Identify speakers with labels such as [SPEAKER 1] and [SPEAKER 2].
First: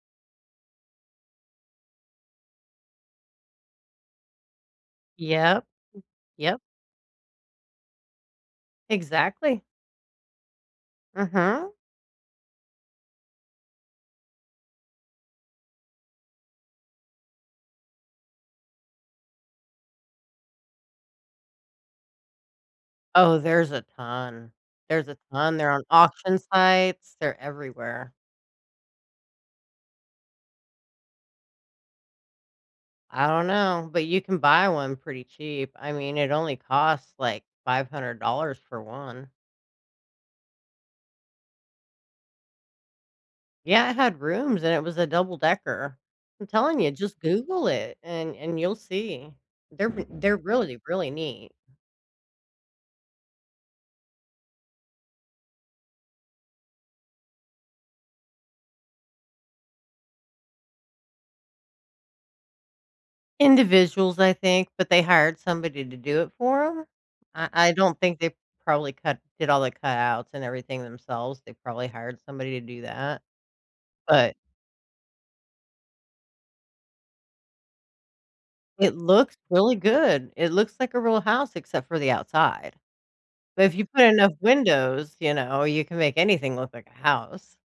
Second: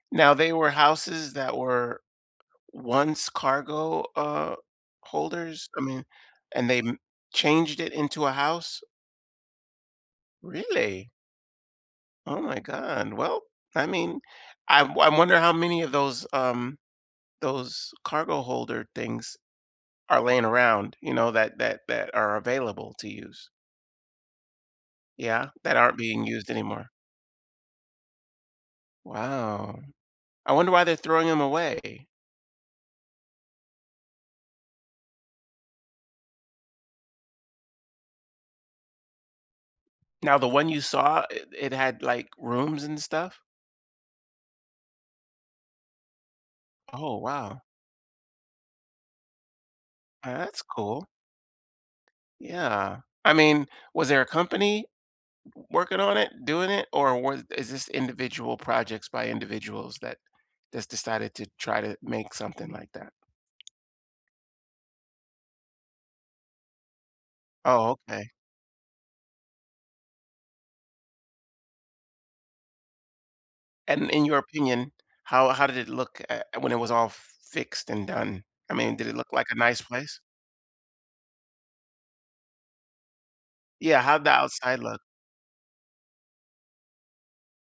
[SPEAKER 1] Now, they were houses that were once cargo, uh,
[SPEAKER 2] Yep.
[SPEAKER 1] holders? I mean
[SPEAKER 2] Yep.
[SPEAKER 1] and they m changed it into a house?
[SPEAKER 2] Exactly.
[SPEAKER 1] Really?
[SPEAKER 2] Uh-huh.
[SPEAKER 1] Oh my God. Well, I mean, I'm I wonder how many of those, um those cargo holder things are laying around, you know, that that that are available to
[SPEAKER 2] Oh,
[SPEAKER 1] use.
[SPEAKER 2] there's a ton. There's a
[SPEAKER 1] Yeah,
[SPEAKER 2] ton they're
[SPEAKER 1] that
[SPEAKER 2] on
[SPEAKER 1] aren't being
[SPEAKER 2] auction
[SPEAKER 1] used anymore.
[SPEAKER 2] sites, they're everywhere.
[SPEAKER 1] Wow. I wonder why they're throwing 'em away.
[SPEAKER 2] I don't know, but you can buy one pretty cheap. I mean, it only costs, like, $500 for 1.
[SPEAKER 1] Now, the one you saw, i it had, like, rooms and stuff?
[SPEAKER 2] Yeah, it had rooms, and it was a double decker. I'm telling you,
[SPEAKER 1] Oh,
[SPEAKER 2] just
[SPEAKER 1] wow.
[SPEAKER 2] Google it, and and you'll see. They're wi
[SPEAKER 1] Ah,
[SPEAKER 2] they're
[SPEAKER 1] that's
[SPEAKER 2] really,
[SPEAKER 1] cool.
[SPEAKER 2] really neat.
[SPEAKER 1] Yeah. I mean, was there a company w w working on it, doing it, or were is this individual projects by individuals that just decided to try to make something like that?
[SPEAKER 2] Individuals, I think, but they hired somebody to do it for 'em. Uh, I
[SPEAKER 1] Oh,
[SPEAKER 2] don't think
[SPEAKER 1] okay.
[SPEAKER 2] they probably cut did all the cutouts, and everything themselves, they probably hired somebody to do that.
[SPEAKER 1] And, in
[SPEAKER 2] But
[SPEAKER 1] your opinion, how how did it look, eh and when it was all f fixed and done? I mean,
[SPEAKER 2] It
[SPEAKER 1] did it look
[SPEAKER 2] looks
[SPEAKER 1] like a
[SPEAKER 2] really
[SPEAKER 1] nice place?
[SPEAKER 2] good. It looks like a real house, except for the outside. But if you
[SPEAKER 1] Yeah,
[SPEAKER 2] put
[SPEAKER 1] how'd the
[SPEAKER 2] enough
[SPEAKER 1] outside look?
[SPEAKER 2] windows, you know, you can make anything look like a house.